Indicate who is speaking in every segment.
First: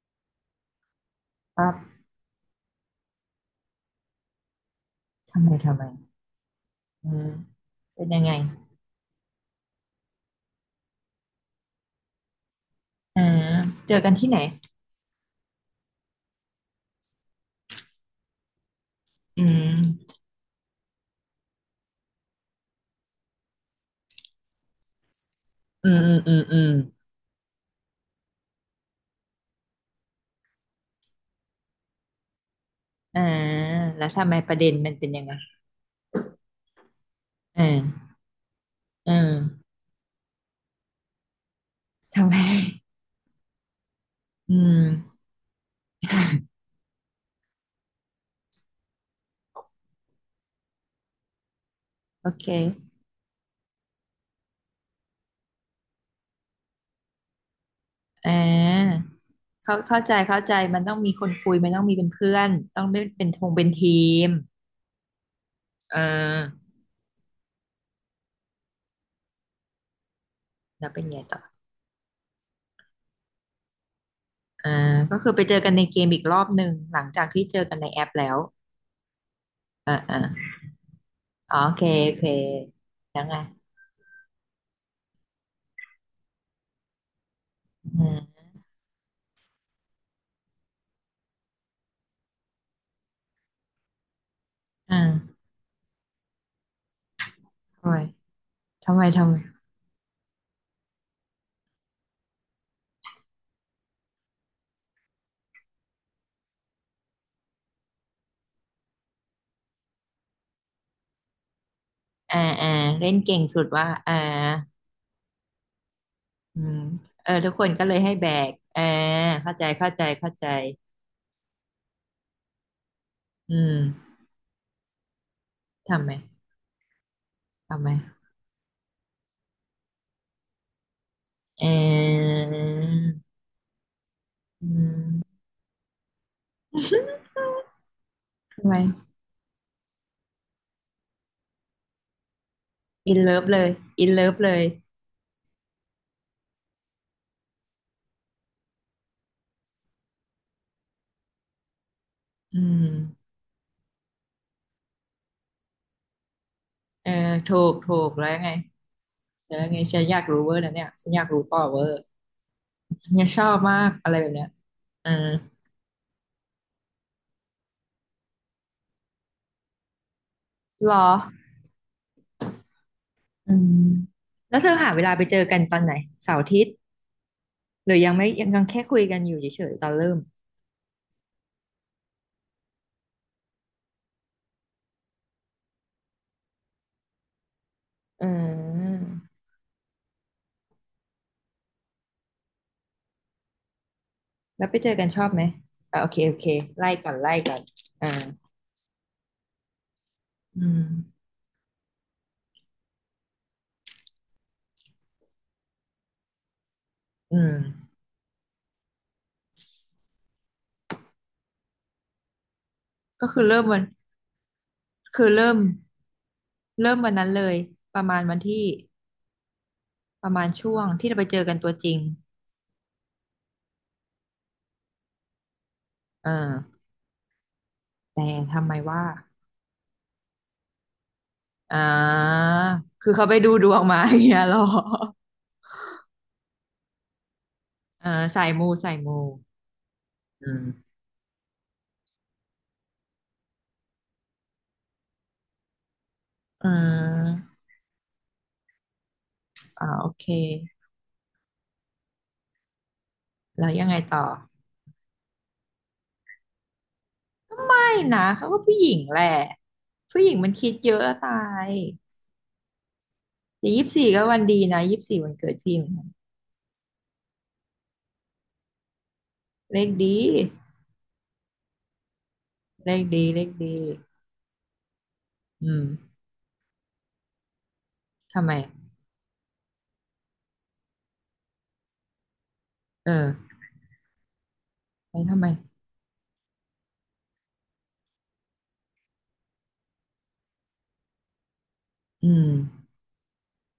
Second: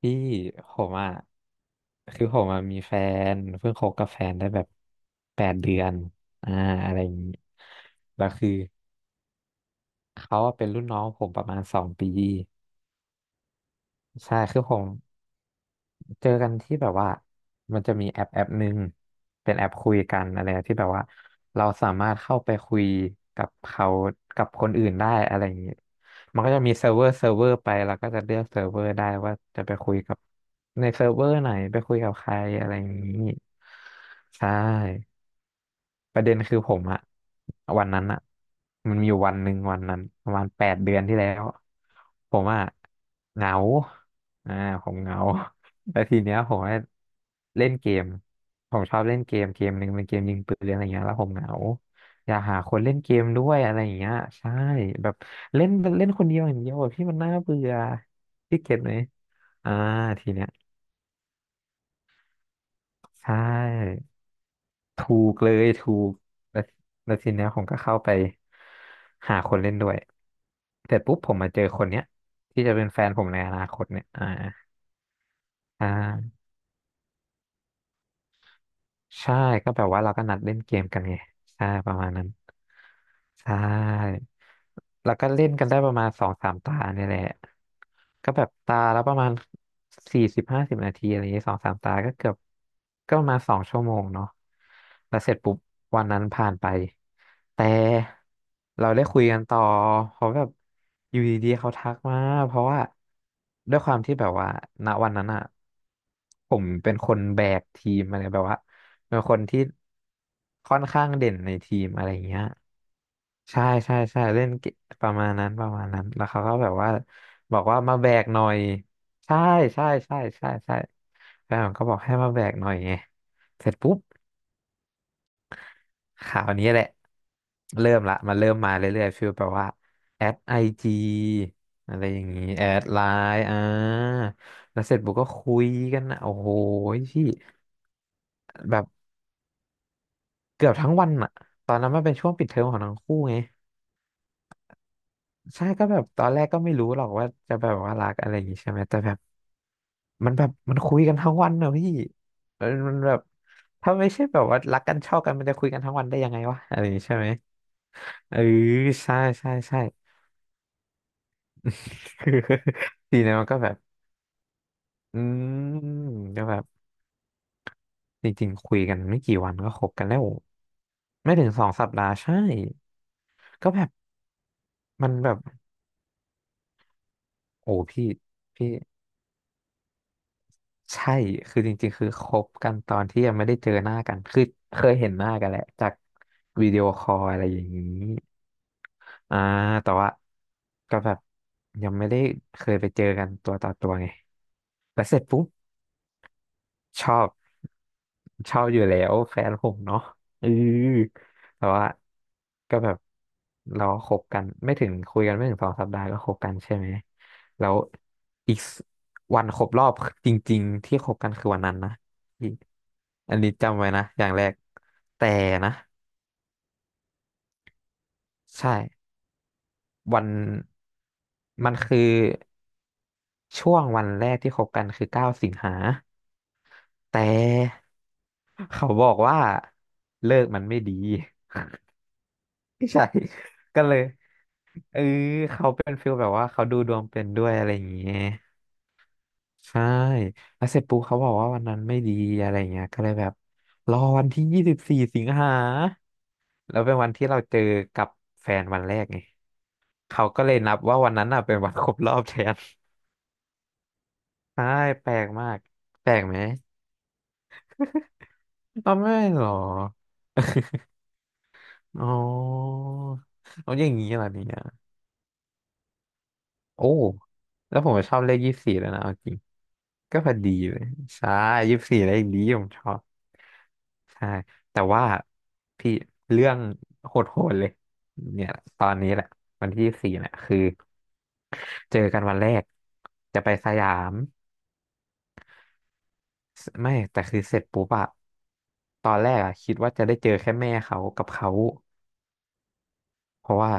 Speaker 1: พี่ผมอ่ะ
Speaker 2: ปั๊บ
Speaker 1: คือผมอ่ะมีแฟนเพิ่งคบกับแฟนได้แบบแป
Speaker 2: ทำไม
Speaker 1: ดเดื
Speaker 2: ทำไม
Speaker 1: อนอ่าอะไรอ
Speaker 2: อื
Speaker 1: ย่าง
Speaker 2: ม
Speaker 1: นี้
Speaker 2: เป็นยัง
Speaker 1: แล้ว
Speaker 2: ไง
Speaker 1: คือเขาอะเป็นรุ่นน้องผมประมาณ2 ปี
Speaker 2: อ่าเจอกันที่ไห
Speaker 1: ใช่
Speaker 2: น
Speaker 1: คือผม เจอกันที่แบบว่ามันจะมีแอปหนึ่ง
Speaker 2: อื
Speaker 1: เป็น
Speaker 2: ม
Speaker 1: แอปคุยกันอะไรที่แบบว่าเราสามารถเข้าไปคุยกับเขากับคนอื่นได้อะไรอย่างนี้
Speaker 2: อืมอืมอื
Speaker 1: มั
Speaker 2: ม
Speaker 1: นก็
Speaker 2: อื
Speaker 1: จะ
Speaker 2: ม
Speaker 1: มีเซิร์ฟเวอร์ไปเราก็จะเลือกเซิร์ฟเวอร์ได้ว่าจะไปคุยกับในเซิร์ฟเวอร์ไหนไปคุยกับใครอะไรอย่างนี้
Speaker 2: อ่าแล้วทำไม
Speaker 1: ใช่
Speaker 2: ประเด็นมันเป็นยังไง
Speaker 1: ประเด็นคือผมอะ
Speaker 2: อ่า
Speaker 1: วันนั้นอะมันมี
Speaker 2: อื
Speaker 1: อยู่
Speaker 2: ม
Speaker 1: วันหนึ่งวันนั้นประมาณแปดเดือนที่แล้ว
Speaker 2: ทำ
Speaker 1: ผ
Speaker 2: ไม
Speaker 1: มอะเหงา
Speaker 2: อื
Speaker 1: อ่า
Speaker 2: ม
Speaker 1: ผมเหงา แล้วทีเนี้ยผมก็เล่นเกมผมชอบเล่นเกมเกมหนึ่งเป็นเกมยิงปืนอะไรเงี้ยแล้วผมเหงา
Speaker 2: โอ
Speaker 1: อยาก
Speaker 2: เค
Speaker 1: หาคนเล่นเกมด้วยอะไรอย่างเงี้ยใช่แบบเล่นเล่นคนเดียวอย่างเดียวอะพี่มันน่าเบื่อ
Speaker 2: อ่
Speaker 1: พี่เก็ตไห
Speaker 2: า
Speaker 1: มอ่า
Speaker 2: เข้า
Speaker 1: ที
Speaker 2: เข้า
Speaker 1: เนี้ย
Speaker 2: ใจมันต้องมีคนคุยมันต้องมีเป็นเพื่อนต้องไม่เป็
Speaker 1: ใช
Speaker 2: นทงเป็นที
Speaker 1: ่
Speaker 2: ม
Speaker 1: ถูกเลยถู
Speaker 2: เ
Speaker 1: กแล้
Speaker 2: ออ
Speaker 1: วแล้วทีเนี้ยผมก็เข้าไปหาคนเล่นด้วย
Speaker 2: แล้ว
Speaker 1: เสร็
Speaker 2: เป็
Speaker 1: จ
Speaker 2: น
Speaker 1: ปุ๊
Speaker 2: ไง
Speaker 1: บผ
Speaker 2: ต่
Speaker 1: ม
Speaker 2: อ
Speaker 1: มาเจอคนเนี้ยที่จะเป็นแฟนผมในอนาคตเนี่ย
Speaker 2: อ่าก็คือไปเจอกัน
Speaker 1: อ
Speaker 2: ในเกมอีก
Speaker 1: ่า
Speaker 2: รอบหนึ่งหลังจากที่เจอกันในแอปแล้ว
Speaker 1: ใช่ก็แบบ
Speaker 2: อ่า
Speaker 1: ว่าเรา
Speaker 2: อ่า
Speaker 1: ก็นัดเล่นเกมกันไง
Speaker 2: อ๋อ
Speaker 1: ใช่
Speaker 2: โอเค
Speaker 1: ประมา
Speaker 2: โอ
Speaker 1: ณ
Speaker 2: เค
Speaker 1: นั้น
Speaker 2: แล้วไง
Speaker 1: ใช่ แล้วก็เล่นกันได้ประมาณสองสามตาเนี่ยแหละ
Speaker 2: อืม
Speaker 1: ก็แบบตาแล้วประมาณ40-50 นาทีอะไรอย่างเงี้ยสองสามตาก็เกือบก็ประมาณ2 ชั่วโมงเนาะ
Speaker 2: อ
Speaker 1: แล้วเสร็จ
Speaker 2: ่า
Speaker 1: ปุ๊บวันนั้นผ่านไปแต่
Speaker 2: โอ้ย
Speaker 1: เรา
Speaker 2: ทำไม
Speaker 1: ได้คุย
Speaker 2: ทำไม
Speaker 1: กันต่อเพราะแบบอยู่ดีๆเขาทักมาเพราะว่าด้วยความที่แบบว่าณวันนั้นอะผมเป็นคนแบกทีมอะไรแบบว่าเป็นคนที่ค่อนข้างเด่นในทีมอะไรอย่าง
Speaker 2: อ่า
Speaker 1: เงี้ย
Speaker 2: อ่าเล่นเก่งสุ
Speaker 1: ใช่
Speaker 2: ดว่า
Speaker 1: ใช่ใช่เล่นเกมประมาณนั้นประมาณนั้นแล้วเขาก็
Speaker 2: อื
Speaker 1: แบบ
Speaker 2: ม
Speaker 1: ว่า
Speaker 2: เออทุก
Speaker 1: บอ
Speaker 2: ค
Speaker 1: ก
Speaker 2: น
Speaker 1: ว่า
Speaker 2: ก็เล
Speaker 1: มา
Speaker 2: ย
Speaker 1: แบ
Speaker 2: ให้
Speaker 1: ก
Speaker 2: แบ
Speaker 1: หน่อ
Speaker 2: ก
Speaker 1: ย
Speaker 2: เออ
Speaker 1: ใช่
Speaker 2: เข้าใจ
Speaker 1: ใช่
Speaker 2: เข้าใจ
Speaker 1: ใช่
Speaker 2: เข้าใจ
Speaker 1: ใช่ใช่แฟนผมก็บอกให้มาแบกหน่อยไง
Speaker 2: อื
Speaker 1: เสร็จปุ๊บ
Speaker 2: มทำไม
Speaker 1: ข่าวนี้แหละ
Speaker 2: ทำไม
Speaker 1: เริ่มละมันเริ่มมาเรื่อยๆฟีลแบบว่าแอดไอจี
Speaker 2: เ
Speaker 1: อะไรอย่าง
Speaker 2: ออ
Speaker 1: นี้แอดไลน์
Speaker 2: อื
Speaker 1: แล้วเสร็จปุ๊บก็
Speaker 2: ม
Speaker 1: คุยกันนะโอ้โหพี่
Speaker 2: ทำไม
Speaker 1: แบบเกือบทั้งวันอะตอนนั้นมันเป็นช่วงปิดเทอมของทั้ง
Speaker 2: อิ
Speaker 1: คู่
Speaker 2: น
Speaker 1: ไง
Speaker 2: เลิฟเลยอินเลิฟเลย
Speaker 1: ใช่ก็แบบตอนแรกก็ไม่รู้หรอกว่าจะแบบว่ารักอะไรอย่างงี้ใช่ไหมแต่แบบมันคุยกันทั้งวันเนอะพี่
Speaker 2: อื
Speaker 1: เออ
Speaker 2: ม
Speaker 1: มันแบบถ้าไม่ใช่แบบว่ารักกันชอบกันมันจะคุยกันทั้งวันได้ยังไงวะอะไรอย่างงี้
Speaker 2: เออ
Speaker 1: ใช่ไหม
Speaker 2: ถูกถูกแล้ว
Speaker 1: เออ
Speaker 2: ไง
Speaker 1: ใช่ใช่
Speaker 2: แล้วไง
Speaker 1: ใช่
Speaker 2: ฉันอยากรู้เวอร์นะเนี่ยฉันอยากรู้ต่อเวอร์
Speaker 1: คือที
Speaker 2: เนี่ย
Speaker 1: นั้
Speaker 2: ช
Speaker 1: มั
Speaker 2: อ
Speaker 1: นก็
Speaker 2: บ
Speaker 1: แบ
Speaker 2: มา
Speaker 1: บ
Speaker 2: กอะไรแบบเนี้ยเออ
Speaker 1: อืมก็แบบจริงๆคุยกันไม่กี่วันก็คบกันแล้ว
Speaker 2: หรอ
Speaker 1: ไม่ถึงสองสัปดาห์ใช่
Speaker 2: อื
Speaker 1: ก็
Speaker 2: ม
Speaker 1: แบบ
Speaker 2: แล้วเธอหาเว
Speaker 1: มั
Speaker 2: ลา
Speaker 1: น
Speaker 2: ไป
Speaker 1: แบ
Speaker 2: เจ
Speaker 1: บ
Speaker 2: อกันตอนไหนเสาร์อาทิตย์
Speaker 1: โอ้
Speaker 2: หรือ
Speaker 1: พี่
Speaker 2: ยังไม่ยัง
Speaker 1: พี่
Speaker 2: แค่คุยกันอยู่เฉยๆตอนเริ่ม
Speaker 1: ใช่ คือจริงๆ คือคบกันตอนที่ยังไม่ได้เจอหน้ากัน คือเคยเห็นหน้ากันแหละจากวิดีโอคอลอะไรอย่างนี้
Speaker 2: อืม
Speaker 1: อ่า แต่ว่าก็แบบยังไม่ได้เคยไปเจอกันตัวต่อตัวไง
Speaker 2: แล้วไปเจอ
Speaker 1: แล้
Speaker 2: กั
Speaker 1: ว
Speaker 2: น
Speaker 1: เส
Speaker 2: ช
Speaker 1: ร็จ
Speaker 2: อบไห
Speaker 1: ปุ๊
Speaker 2: ม
Speaker 1: บ
Speaker 2: โอเคโอเคไล่
Speaker 1: ช
Speaker 2: ก่อน
Speaker 1: อบ
Speaker 2: ไล่ก่อนอ่า
Speaker 1: ชอบอยู่แล้วแฟนผมเนาะเออ
Speaker 2: อืม
Speaker 1: แต่ว่าก็แบบเราก็คบกันไม่ถึงคุยกันไม่ถึงสองสัปดาห์ก็คบกันใช่ไหม
Speaker 2: อืม
Speaker 1: แล้วอีกสวันครบรอบจริงๆที่คบกันคือวันนั้นนะอีก
Speaker 2: ก็
Speaker 1: อัน
Speaker 2: คือ
Speaker 1: นี้
Speaker 2: เริ่มวั
Speaker 1: จำ
Speaker 2: น
Speaker 1: ไว้นะอย่างแรก
Speaker 2: คื
Speaker 1: แต่
Speaker 2: อเริ่ม
Speaker 1: นะ
Speaker 2: เริ่มวันนั้นเลยประมาณวันที่
Speaker 1: ใช่วั
Speaker 2: ป
Speaker 1: น
Speaker 2: ระมาณช่วงที่เราไปเจอกันตั
Speaker 1: มั
Speaker 2: ว
Speaker 1: น
Speaker 2: จริ
Speaker 1: คื
Speaker 2: ง
Speaker 1: อช่วงวันแรกที่คบกันคือ9 สิงหา
Speaker 2: เออ
Speaker 1: แต่
Speaker 2: แต่ทำไม
Speaker 1: เขา
Speaker 2: ว่า
Speaker 1: บอกว่าเลิกมันไม่ดี
Speaker 2: อ่า
Speaker 1: ใช่
Speaker 2: คือเขาไปดูด ว
Speaker 1: ก็
Speaker 2: ง
Speaker 1: เล
Speaker 2: มา
Speaker 1: ย
Speaker 2: อย่างเงี้ยหรอ
Speaker 1: เออเขาเป็นฟิลแบบว่าเขาดูดวงเป็นด้วยอะไรอย่าง
Speaker 2: เออ
Speaker 1: เงี้ย
Speaker 2: สายมูสายมู
Speaker 1: ใช่
Speaker 2: อื
Speaker 1: แล้วเสร็จ
Speaker 2: ม
Speaker 1: ปุ๊บเขาบอกว่าวันนั้นไม่ดีอะไรเงี้ยก็เลยแบบรอวันที่24 สิงหา
Speaker 2: อื
Speaker 1: แล้วเป็นวันที่เราเจ
Speaker 2: ม
Speaker 1: อกับแฟนวันแรกไง
Speaker 2: โอ
Speaker 1: เขา
Speaker 2: เค
Speaker 1: ก็เลยนับว่าวันนั้นน่ะเป็นวันครบรอบแทน
Speaker 2: แล้วยังไงต่อ
Speaker 1: ใช่แปลกมากแปลกไหม
Speaker 2: ไม่นะเขาก็ผู้หญิ
Speaker 1: อ๋อ
Speaker 2: ง
Speaker 1: ไม่
Speaker 2: แหละ
Speaker 1: หรอ
Speaker 2: ผู้หญิงมันคิดเยอะอะตาย
Speaker 1: อ๋อ
Speaker 2: แต่
Speaker 1: เอา
Speaker 2: ยี่
Speaker 1: อ
Speaker 2: สิ
Speaker 1: ย่า
Speaker 2: บ
Speaker 1: ง
Speaker 2: สี่
Speaker 1: นี้
Speaker 2: ก็
Speaker 1: เหรอ
Speaker 2: วัน
Speaker 1: เนี่
Speaker 2: ดี
Speaker 1: ย
Speaker 2: นะยี่สิบสี่วันเกิดพี่เหมือนกัน
Speaker 1: โอ้แล้วผมก็ชอบเลขยี่สี่แล้วนะเอาจริง
Speaker 2: เลขดี
Speaker 1: ก็พอดีเลยใช่ยี่สี่เลขนี้ผมช
Speaker 2: เล
Speaker 1: อบ
Speaker 2: ขดีเลขดี
Speaker 1: ใช่แต่ว่า
Speaker 2: อื
Speaker 1: พี่
Speaker 2: ม
Speaker 1: เรื่องโหดๆเลย
Speaker 2: ทำ
Speaker 1: เนี่
Speaker 2: ไม
Speaker 1: ยตอนนี้แหละวันที่สี่เนี่ยคือเจอกันวันแรก
Speaker 2: เอ
Speaker 1: จะไป
Speaker 2: อ
Speaker 1: สยาม
Speaker 2: ไม่ทำไม
Speaker 1: ไม่แต่คือเสร็จปุ๊บอะตอนแรกอะคิดว่าจะได้เจอแค่แม่เขากับเขา
Speaker 2: อืม
Speaker 1: เพราะว่า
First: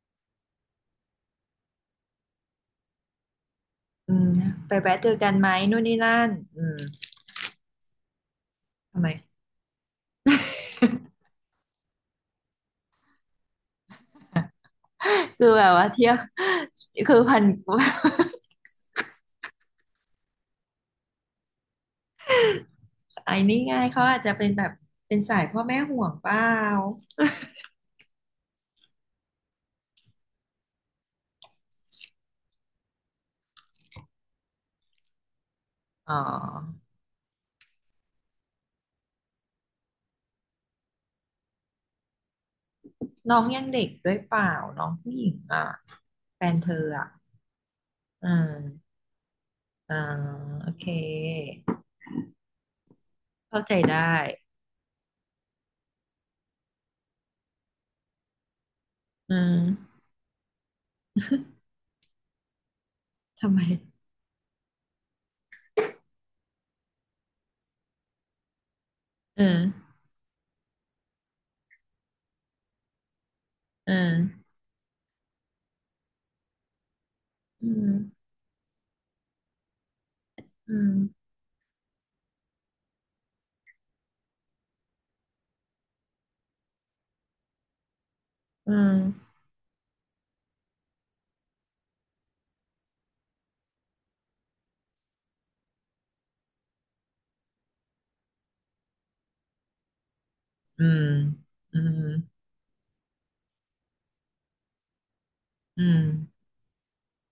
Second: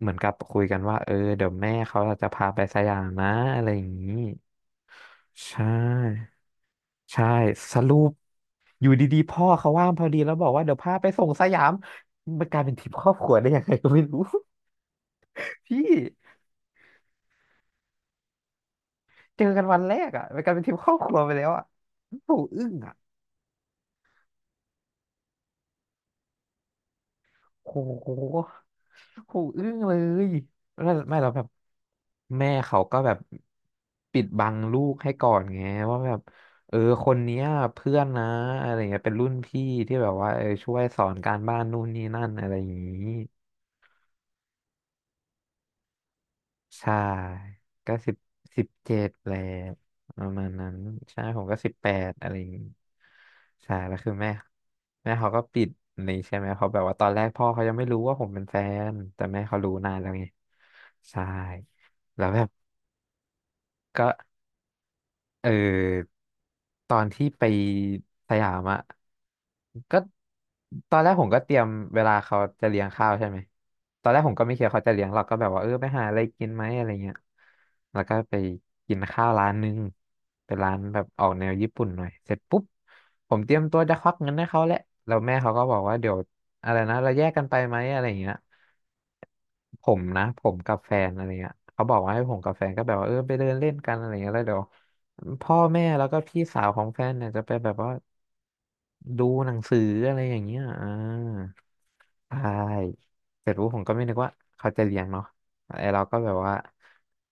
Speaker 1: เหมือนกับคุยกันว่าเออเดี๋ยวแม่เขาจะพาไปสยามนะอะไรอย่างนี้
Speaker 2: นะไปแวะเจอกันไหม
Speaker 1: ใช
Speaker 2: นู่นนี่นั่
Speaker 1: ่
Speaker 2: นอืม
Speaker 1: ใช่สรุปอยู่
Speaker 2: ทำไม
Speaker 1: ดีๆพ่อเขาว่างพอดีแล้วบอกว่าเดี๋ยวพาไปส่งสยามมันกลายเป็นทริปครอบครัวได้ยังไงก็ไม่รู้
Speaker 2: คือแบ บ
Speaker 1: พี่
Speaker 2: ว่าเที่ยว คือพัน
Speaker 1: เจอกันวันแรกอ่ะมันกลายเป็นทริปครอบครัวไปแล้วอ่ะโหอึ้งอ่ะ
Speaker 2: ไอ้นี่ไง่ายเขาอาจจะเป็นแบบเป็นสายพ่อแม่ห่วงเปล่า
Speaker 1: โหโหอึ้งเลยแล้วไม่เราแบบแม่เขาก็แบบปิดบังลูกให้ก่อนไงว่า
Speaker 2: อ๋
Speaker 1: แบ
Speaker 2: อ
Speaker 1: บเออคนเนี้ยเพื่อนนะอะไรเงี้ยเป็นรุ่นพี่ที่แบบว่าเออช่วยสอนการบ้านนู่นนี่นั่นอะไรอย่างนี้
Speaker 2: น้องยังเด็กด้วยเปล่าน้องผู้หญิงอ่ะแฟนเธอ
Speaker 1: ใช่
Speaker 2: อ่ะ
Speaker 1: ก็
Speaker 2: อื
Speaker 1: สิบเจ็
Speaker 2: ม
Speaker 1: ดแหละ
Speaker 2: อ่า
Speaker 1: ประมาณ
Speaker 2: โอ
Speaker 1: นั้น
Speaker 2: เค
Speaker 1: ใช่ผมก็18อะไรอย่างงี้
Speaker 2: เข้าใจ
Speaker 1: ใช่แล้วคื
Speaker 2: ได้
Speaker 1: อแม่เขาก็ปิดนี่ใช่ไหมเขาะแบบว่าตอนแรกพ่อเขายังไม่รู้ว่าผมเป็นแฟนแต่
Speaker 2: อ่
Speaker 1: แม่เขารู้นา
Speaker 2: า
Speaker 1: นแล้วไงใช่แล้วแบบ
Speaker 2: ทำไม
Speaker 1: ก็ เออตอนที่ไปสยามอะ
Speaker 2: อ่า
Speaker 1: ก็ตอนแรกผมก็เตรียมเวลาเขาจะเลี้ยงข้าวใช่ไหม
Speaker 2: อ่
Speaker 1: ตอนแรกผมก็
Speaker 2: า
Speaker 1: ไม่คิดว่าเขาจะเลี้ยงเรากก็แบบว่าเออไปหาอะไรกินไหมอะไรเงี้ย
Speaker 2: อืม
Speaker 1: แล้วก็ไปกินข้าวร้านนึงเป็น
Speaker 2: อื
Speaker 1: ร้าน
Speaker 2: ม
Speaker 1: แบบออกแนวญี่ปุ่นหน่อยเสร็จปุ๊บผมเตรียมตัวจะควักเงินให้เขาแหละแล้วแม่เขาก็บอกว่าเดี๋ยวอะไรนะเราแยกกันไปไหมอะไรเงี้ย
Speaker 2: อืม
Speaker 1: ผมนะผมกับแฟนอะไรเงี้ยเขาบอกว่าให้ผมกับแฟนก็แบบว่าเออไปเดินเล่นกันอะไรเงี้ยแล้วเดี๋ยวพ่อแม่แล้วก็พี่สาวของแฟนเนี่ยจะไปแบบว่าดูหนังสืออะไรอย่างเงี้ย
Speaker 2: อื
Speaker 1: อ่า
Speaker 2: มอืม
Speaker 1: ใช่เสร็จปุ๊บผมก็ไม่นึกว่าเขาจะเลี้ยงเนาะ
Speaker 2: อื
Speaker 1: ไอ
Speaker 2: ม
Speaker 1: เราก็แบบว่า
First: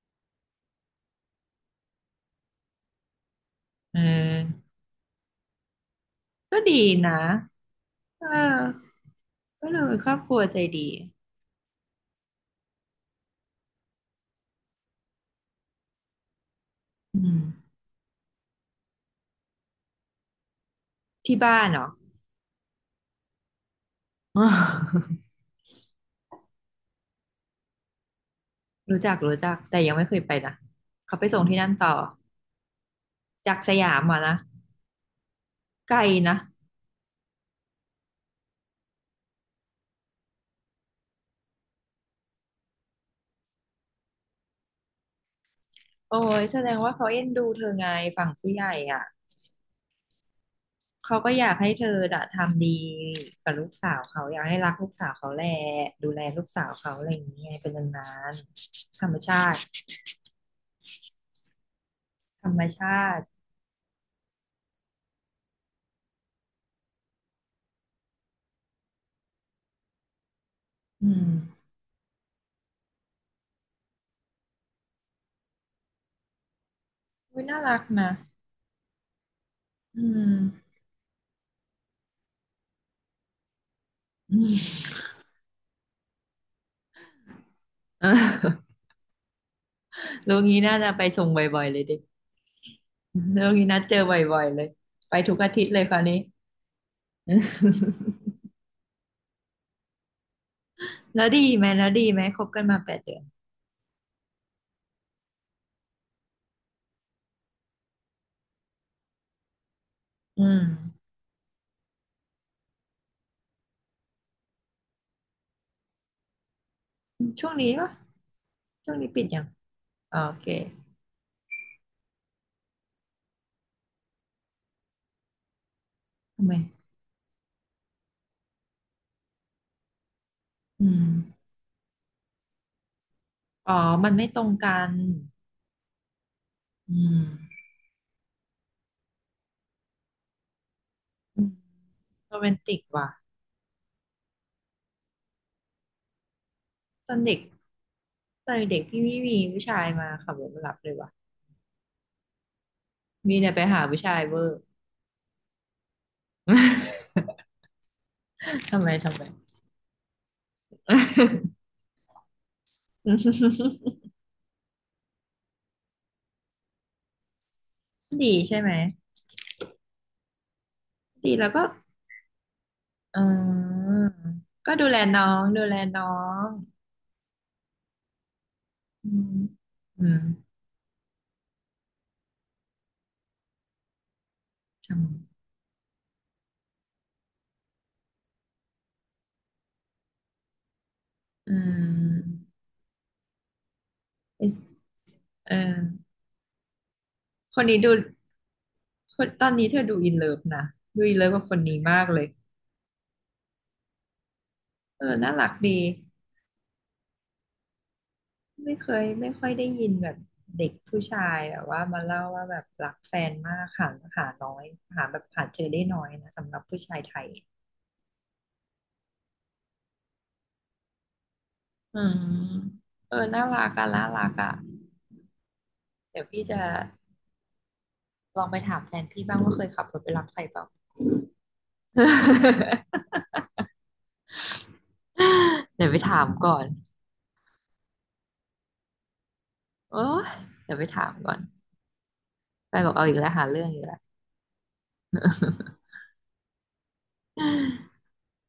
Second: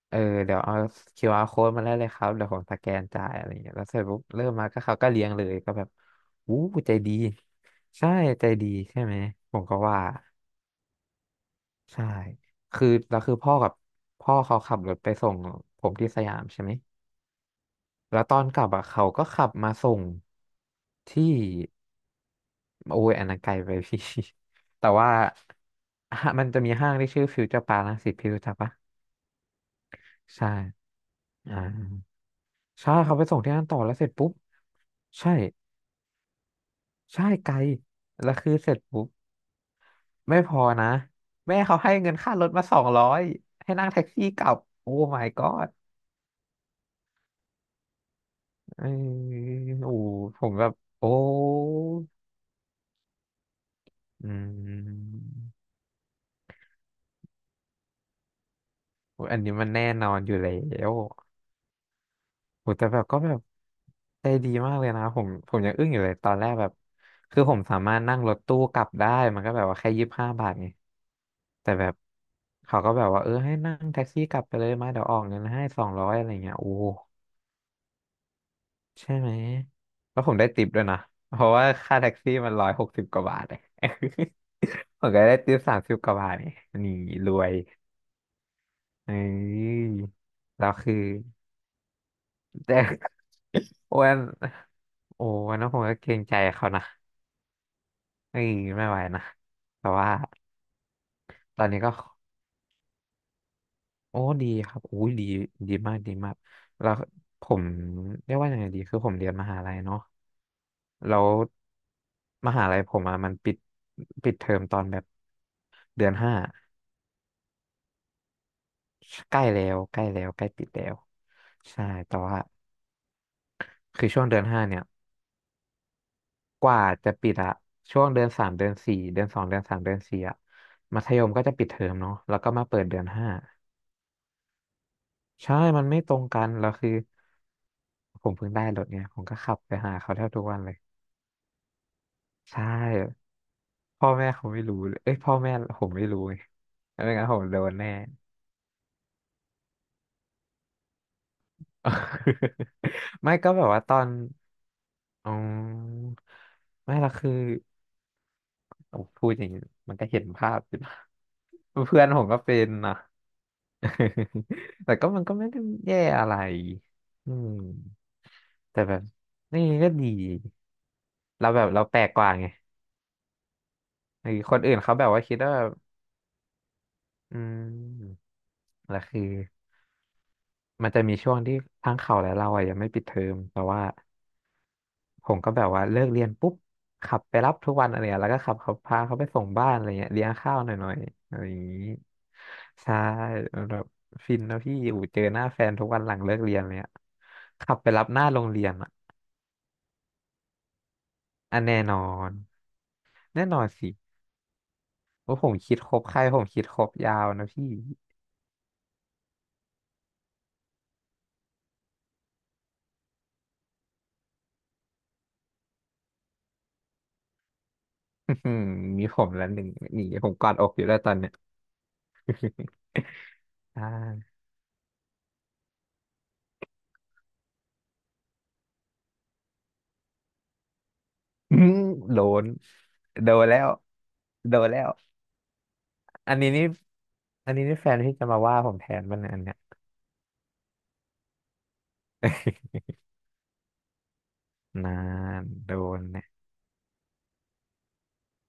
Speaker 1: เออเดี๋ยวเอาคิวอาร r code มาได้เลยครับเดี๋ยวผมสแกนจ่ายอะไรเงี้ยแล้วเส
Speaker 2: เอ
Speaker 1: ร็จปุ๊บเริ่ม
Speaker 2: อ
Speaker 1: มาก็เขาก็เลี้ยงเลยก็แบบ
Speaker 2: ก็
Speaker 1: อู้
Speaker 2: ดี
Speaker 1: ใจดี
Speaker 2: นะ
Speaker 1: ใช่
Speaker 2: เอ
Speaker 1: ใจ
Speaker 2: อ
Speaker 1: ดีใช่ไหมผม
Speaker 2: ก็
Speaker 1: ก็
Speaker 2: เลย
Speaker 1: ว่า
Speaker 2: ครอบครัวใจดี
Speaker 1: ใช่คือแล้วคือพ่อเขาขับรถไปส่งผมที่สยามใช่ไหม
Speaker 2: อืม
Speaker 1: แล้วตอนกลับอ่ะเขาก็ขับมาส่งที่
Speaker 2: ที่บ้านเหรอ
Speaker 1: โอ้ยอันนั้นไกลไปพี่
Speaker 2: อ๋อ
Speaker 1: แต่ว่า ฮะมันจะมีห้างที่ชื่อฟิวเจอร์ปาร์ครังสิตพี่รู้จักปะ
Speaker 2: รู้จักรู้จักแต่ยังไม่เคยไป
Speaker 1: ใช่
Speaker 2: นะเขาไปส่งที่
Speaker 1: อ่
Speaker 2: นั่นต่อ
Speaker 1: าใช่เขาไปส่งที่
Speaker 2: จาก
Speaker 1: นั่น
Speaker 2: ส
Speaker 1: ต่อ
Speaker 2: ยา
Speaker 1: แล้ว
Speaker 2: ม
Speaker 1: เสร็จ
Speaker 2: มา
Speaker 1: ปุ๊บ
Speaker 2: นะ
Speaker 1: ใช่
Speaker 2: ไกลนะ
Speaker 1: ใช่ไกลแล้วคือเสร็จปุ๊บไม่พอนะแม่เขาให้เงินค่ารถมาสองร้อยให้นั่งแท็กซี่กลับโอ้ my god
Speaker 2: โอ้ยแสดงว่าเขาเอ็นดูเธอไงฝั่งผู้ใหญ่
Speaker 1: เออ
Speaker 2: อ่ะ
Speaker 1: โอ้โหผมแบบโอ้
Speaker 2: เขาก็อยากให้เธออะทำดีกับลูกสาวเขา
Speaker 1: อื
Speaker 2: อยากให้รักลูกสาวเขาแหละ
Speaker 1: ม
Speaker 2: ดูแลลูกสาวเขาอะไรอย่างเงี้ยเป็นนานๆธรรม
Speaker 1: โอ้อัน
Speaker 2: ชา
Speaker 1: นี้
Speaker 2: ติ
Speaker 1: มันแน่นอนอยู่แล้ว
Speaker 2: ธรรม
Speaker 1: โอ้แต่แบ
Speaker 2: ชา
Speaker 1: บก็
Speaker 2: ติ
Speaker 1: แบบใจดีมากเลยนะผมยังอึ้งอยู่เลยตอนแรกแบบคือผมสามารถนั่งรถตู้กลับได้มันก็แบบว่าแค่25 บาทไง
Speaker 2: อืม
Speaker 1: แต่แบบเขาก็แบบว่าเออให้นั่งแท็กซี่กลับไปเลยมาเดี๋ยวออกเงินให้สองร้อยอะไรเงี้ยโอ้
Speaker 2: อุ๊ยน่ารักนะ
Speaker 1: ใช่ไหม
Speaker 2: อื
Speaker 1: แล้วผ
Speaker 2: ม
Speaker 1: มได้ติปด้วยนะเพราะว่าค่าแท็กซี่มัน160 กว่าบาท เลย
Speaker 2: อืม
Speaker 1: ผมก็ได้ติป30 กว่าบาทนี่รวย
Speaker 2: เออ
Speaker 1: เอ้ย
Speaker 2: โรงนี้
Speaker 1: แล้ว
Speaker 2: น่าจะ
Speaker 1: คือ
Speaker 2: ไปส่งบ่อยๆเลยดิ
Speaker 1: แต่
Speaker 2: โรงนี้นัดเจ อ
Speaker 1: วั
Speaker 2: บ
Speaker 1: น
Speaker 2: ่อยๆเลยไป
Speaker 1: โอ้
Speaker 2: ทุกอา
Speaker 1: วัน
Speaker 2: ทิต
Speaker 1: นั้น
Speaker 2: ย์
Speaker 1: ผ
Speaker 2: เล
Speaker 1: ม
Speaker 2: ยค
Speaker 1: ก็
Speaker 2: ราว
Speaker 1: เกร
Speaker 2: นี้
Speaker 1: งใจเขานะ เอ้ยไม่ไหวนะแต่ว่า
Speaker 2: แล้วดี
Speaker 1: ต
Speaker 2: ไห
Speaker 1: อ
Speaker 2: ม
Speaker 1: นนี้
Speaker 2: แล้
Speaker 1: ก็
Speaker 2: วดีไหมคบกันมา8 เดือน
Speaker 1: โอ้ดีครับอุ้ยดีดีมากดีมากแล้วผมเรียกว่ายังไงดีคือผมเรียนมหาลัยเนาะ
Speaker 2: อืม
Speaker 1: แล้วมหาลัยผมอะมันปิดเทอมตอนแบบเดือนห้า
Speaker 2: ช่วงนี้ปะช่วงนี้ปิด
Speaker 1: ใก
Speaker 2: ยั
Speaker 1: ล้
Speaker 2: ง
Speaker 1: แล้วใกล้
Speaker 2: อ๋อ
Speaker 1: แล้ว
Speaker 2: โอ
Speaker 1: ใก
Speaker 2: เค
Speaker 1: ล้ปิดแล้วใช่แต่ว่าคือช่วงเดือนห้าเนี่ย
Speaker 2: ทำไม
Speaker 1: กว่าจะปิดอะช่วงเดือนสามเดือนสี่เดือนสองเดือนสามเดือนสี่อะ
Speaker 2: อืม
Speaker 1: มัธยมก็จะปิดเทอมเนาะแล้วก็มาเปิดเดือนห้า
Speaker 2: อ๋อมันไม่ตรงกัน
Speaker 1: ใช่มันไม่ตรงกันแล้วคือ
Speaker 2: อืม
Speaker 1: ผมเพิ่งได้รถเนี่ยผมก็ขับไปหาเขาแทบทุกวันเลย
Speaker 2: โรแมน
Speaker 1: ใช่
Speaker 2: ติกว่ะ
Speaker 1: พ่อแม่เขาไม่รู้เลยเอ้ยพ่อแม่ผมไม่รู้ไง
Speaker 2: ต
Speaker 1: ไม่
Speaker 2: อน
Speaker 1: งั้น
Speaker 2: เด็
Speaker 1: ผ
Speaker 2: ก
Speaker 1: มโดนแน่
Speaker 2: ตอนเด็กพี่ไม่มีผู้ชายมาขับรถมารับเลยว่ะ
Speaker 1: ไม่
Speaker 2: มี
Speaker 1: ก็
Speaker 2: แต่ไป
Speaker 1: แบบ
Speaker 2: หา
Speaker 1: ว่าตอ
Speaker 2: ผู้
Speaker 1: น
Speaker 2: ชายเวอร์
Speaker 1: อืมไม่ ละคือ
Speaker 2: ทำไม
Speaker 1: เอา
Speaker 2: ทำไม
Speaker 1: พูดอย่างนี้มันก็เห็นภาพอยู่นะ เพื่อนผมก็เป็นนะ แต่ก็มันก็ไม่ได้แย่อะไรอืม
Speaker 2: ดีใช่ไหม
Speaker 1: แต่แบบนี่ก็ดี
Speaker 2: ดีแล้
Speaker 1: เรา
Speaker 2: วก็
Speaker 1: แบบเราแปลกกว่าไง
Speaker 2: เออ
Speaker 1: ไอ้คน
Speaker 2: ก็
Speaker 1: อื่น
Speaker 2: ดู
Speaker 1: เขา
Speaker 2: แล
Speaker 1: แบบ
Speaker 2: น้
Speaker 1: ว่า
Speaker 2: อ
Speaker 1: คิด
Speaker 2: ง
Speaker 1: ว่า
Speaker 2: ดู
Speaker 1: แบบ
Speaker 2: แลน้อง
Speaker 1: อืมแล้ว
Speaker 2: อื
Speaker 1: คือ
Speaker 2: มอืม
Speaker 1: มันจะมีช่วงที่ทั้งเขาและเราอะยังไม่ปิดเทอมแต่ว่า
Speaker 2: ท
Speaker 1: ผมก็แบบว่าเลิกเรียนปุ๊บขับไปรับทุกวันอะไรเงี้ยแล้วก็ขับเขาพาเขาไปส่งบ้านอะไรเงี้ยเลี้ยงข้าวหน่อยหน่อยอะไร
Speaker 2: ำ
Speaker 1: อย่างนี้
Speaker 2: ม
Speaker 1: ใช่แบบฟิน
Speaker 2: เอ๊ะ
Speaker 1: นะพี่อูเจอหน้า
Speaker 2: เออ
Speaker 1: แฟนทุกวันหลังเลิกเรียนเลยอะ
Speaker 2: คน
Speaker 1: ขั
Speaker 2: นี้
Speaker 1: บไป
Speaker 2: ดู
Speaker 1: รับหน้าโรงเรียนอะ
Speaker 2: คนตอนนี้เธอดูอินเลิฟนะดูอินเลิฟกับค
Speaker 1: อั
Speaker 2: น
Speaker 1: น
Speaker 2: นี้
Speaker 1: แน่นอ
Speaker 2: มากเลย
Speaker 1: นแน่นอนสิ
Speaker 2: เออน่า
Speaker 1: ว่า
Speaker 2: รั
Speaker 1: ผ
Speaker 2: ก
Speaker 1: ม
Speaker 2: ดี
Speaker 1: คิดครบใครผมคิดครบยาวนะพี่
Speaker 2: ไม่เคยไม่ค่อยได้ยินแบบเด็กผู้ชายแบบว่ามาเล่าว่าแบบรักแฟนมากหาหาน้อยหาแบบหาเจอได้น้อยนะสำหรับผู้ชายไทย
Speaker 1: อื้อหือมีผมแล้วหนึ่งหนีผมกอดอกอยู่แล้วตอนเนี้ย
Speaker 2: อืมเออน่ารัก
Speaker 1: อ่
Speaker 2: อะน่ารัก
Speaker 1: า
Speaker 2: อะเดี๋ยวพี่จะลองไปถามแฟนพี่บ้างว่าเคยขับรถไปรับใครเปล่า
Speaker 1: อื้อโดน โดนแล้วโดนแล้ว
Speaker 2: เดี๋ยวไปถาม
Speaker 1: อันนี้
Speaker 2: ก่อ
Speaker 1: นี่
Speaker 2: น
Speaker 1: อันนี้นี่แฟนพี่จะมาว่าผมแทนมันยอันเนี้ย
Speaker 2: โอ้เดี๋ยวไปถามก่อนไปบอกเอาอีกแล้วหาเรื่องอีกแล้ว
Speaker 1: นานโดนแน่